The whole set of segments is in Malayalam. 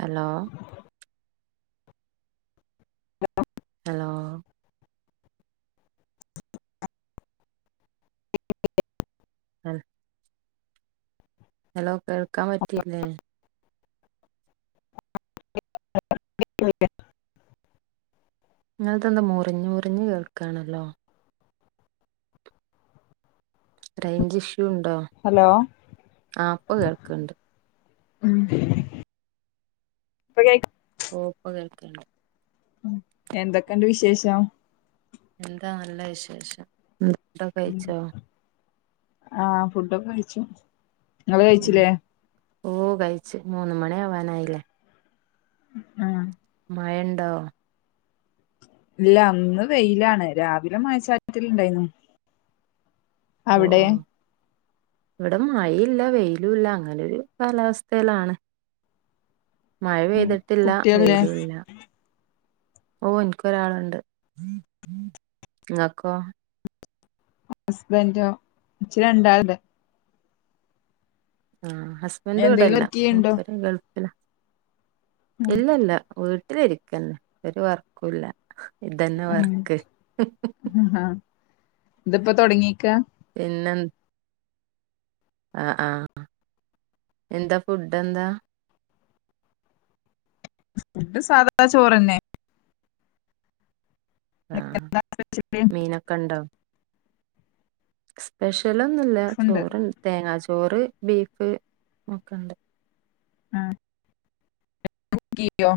ഹലോ. [inaudible] ഹലോ. [inaudible] ഹലോ കേൾക്കാൻ പറ്റില്ലേ? [inaudible] നിങ്ങത എന്താ മുറിഞ്ഞ് മുറിഞ്ഞ് കേൾക്കാണല്ലോ. റേഞ്ച് ഇഷ്യൂ ഉണ്ടോ. ഹലോ ആ ഇപ്പൊ കേൾക്കണ്ട് ഉം. [unintelligible] ഓ പോ കേൾക്കണ്ട്. എന്തൊക്കെണ്ട് വിശേഷം. എന്താ നല്ല വിശേഷം ഫുടൊക്കെ കഴിച്ചോ. ആഹ് ഫുഡൊക്കെ കഴിച്ചു നിങ്ങള് കഴിച്ചില്ലേ. ഓഹ് കഴ്ച്ച് മൂന്ന മണി ആവാനായില്ലേ. ഉം മയണ്ടോ? ഇല്ല ഇന്ന് വെയിലാണ് രാവിലെ മഴച്ചാറ്റല്ൽ ഉണ്ടായിന്നു. ഓഹ് ഇവിടെ മഴില്ല വെയിലും ഇല്ല അങ്ങനെരു കാലാവസ്ഥയിലാണ്. മഴ ഉം പെയ്തിട്ടില്ല കുട്ടികളില്ലേ വെയിലുംല്ല. ഓഹ് എനിക്കൊരാളുണ്ട് ഇങ്ങക്കോ. ഹസ്ബൻഡോ ഇച്ച് രണ്ടാളുണ്ട്. ആഹ് ഹസ്ബൻണ്ട് എന്തെങ്കിലും ഇവിടെല്ല വർക്ക് ചെയ്യ്ണ്ടോ മുപ്പര് ഗൾഫില. ഉം ഇല്ല ഇല്ല വീട്ടിലിരിക്കന്നേ ഒരു വർകുല്ല. ഇതന്നെ വർക്ക്. ഹ ഹ ത്പ്പൊ തൊടങ്ങീക്ക? പിന്നെന് ആ ആഹ് എന്താ ഫുഡെന്താ? ഫുഡ് സാദാ ചോറെന്നെ. ആഹ് മീനൊക്കണ്ടൊ? സ്പെഷ്യലൊന്നുല്ല ഉണ്ട് ചോറ് തേങ്ങാ ചോറ് ബീഫ് ഒക്കെണ്ട്. ആഹ് [unintelligible] കുക്കിയോ?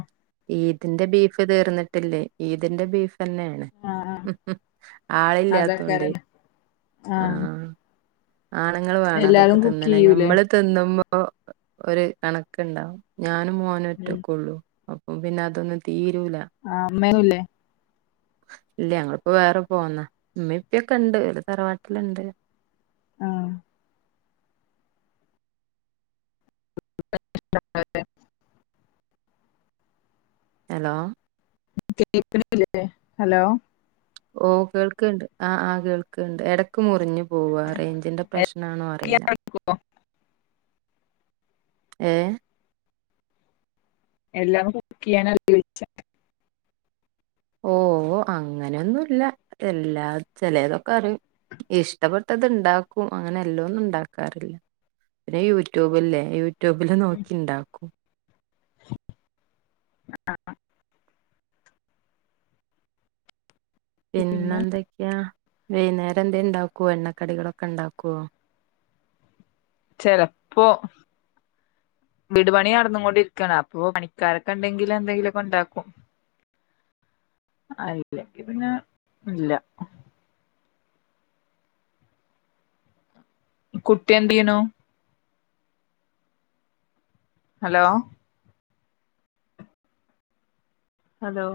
ഈദിന്റെ ബീഫ് തീർന്നിട്ടില്ലേ ഈദിന്റെ ബീഫന്നെണ്. ആഹ് ഹു ഹും ആഹ് ആളില്ലാത്തൊണ്ട് അതാക്കാരല്ലേ ആഹ്. ആണുങ്ങള് വേണം തൊക്കെ എല്ലാരും തിന്നണേ കുക്കെയ്യൂലേ ഞമ്മള്. തിന്നുമ്പോ ഒരു കണക്കുണ്ടാവും ഞാനും മോനും ഉം ഒറ്റക്കോള്ളൂ. അപ്പൊ പിന്നെ അതൊന്നും തീരൂല. ആഹ് അമ്മേന്നുല്ലേ? ഇല്ല ഞങ്ങളിപ്പോ വേറെ പോന്ന ഉമ്മ ഇപ്പൊക്കെണ്ട് ഓല് തറവാട്ടില്ണ്ട്. ആഹ് [inaudible] ഹലോ. കേക്ക്ണില്ലേ ഹലോ ഓ കേൾക്ക്ണ്ട് ആഹ് ആഹ് കേൾക്ക്ണ്ട് എടക്ക് മുറിഞ്ഞു പോവാ റേഞ്ചിന്റെ പ്രശ്നാണോ അറിയില്ല. [unintelligible] ഏഹ് എല്ലാം കുക്കെയ്യാനറിയൊയിച്ചാ ഓ ഓഹ് അങ്ങനെന്നുംല്ല എല്ലാ ചെലേതൊക്കെറിയും. ഇഷ്ടപ്പെട്ടത്ണ്ടാക്കും അങ്ങനെ എല്ലോന്നുംണ്ടാക്കാറില്ല. പിന്നെ യൂടൂബ്‌ല്ലേ യൂടൂബില് നോക്കിണ്ടാക്കും [inaudible] പിന്നെ പിന്നെന്തൊക്കാ വൈന്നേരം ന്തെണ്ടാക്കുവോ? എണ്ണക്കടികളൊക്കെണ്ടാക്കോ? ചെലപ്പോ വീട് പണി നടന്ന്കൊണ്ടിരിക്കാണ് അപ്പോ പണിക്കാരൊക്കെണ്ടെങ്കില് എന്തെങ്കിലൊക്കെണ്ടാക്കും. അയില്ലേപിന്നെല്ല. കുട്ടി എന്തെയ്യ്ണു? Hello hello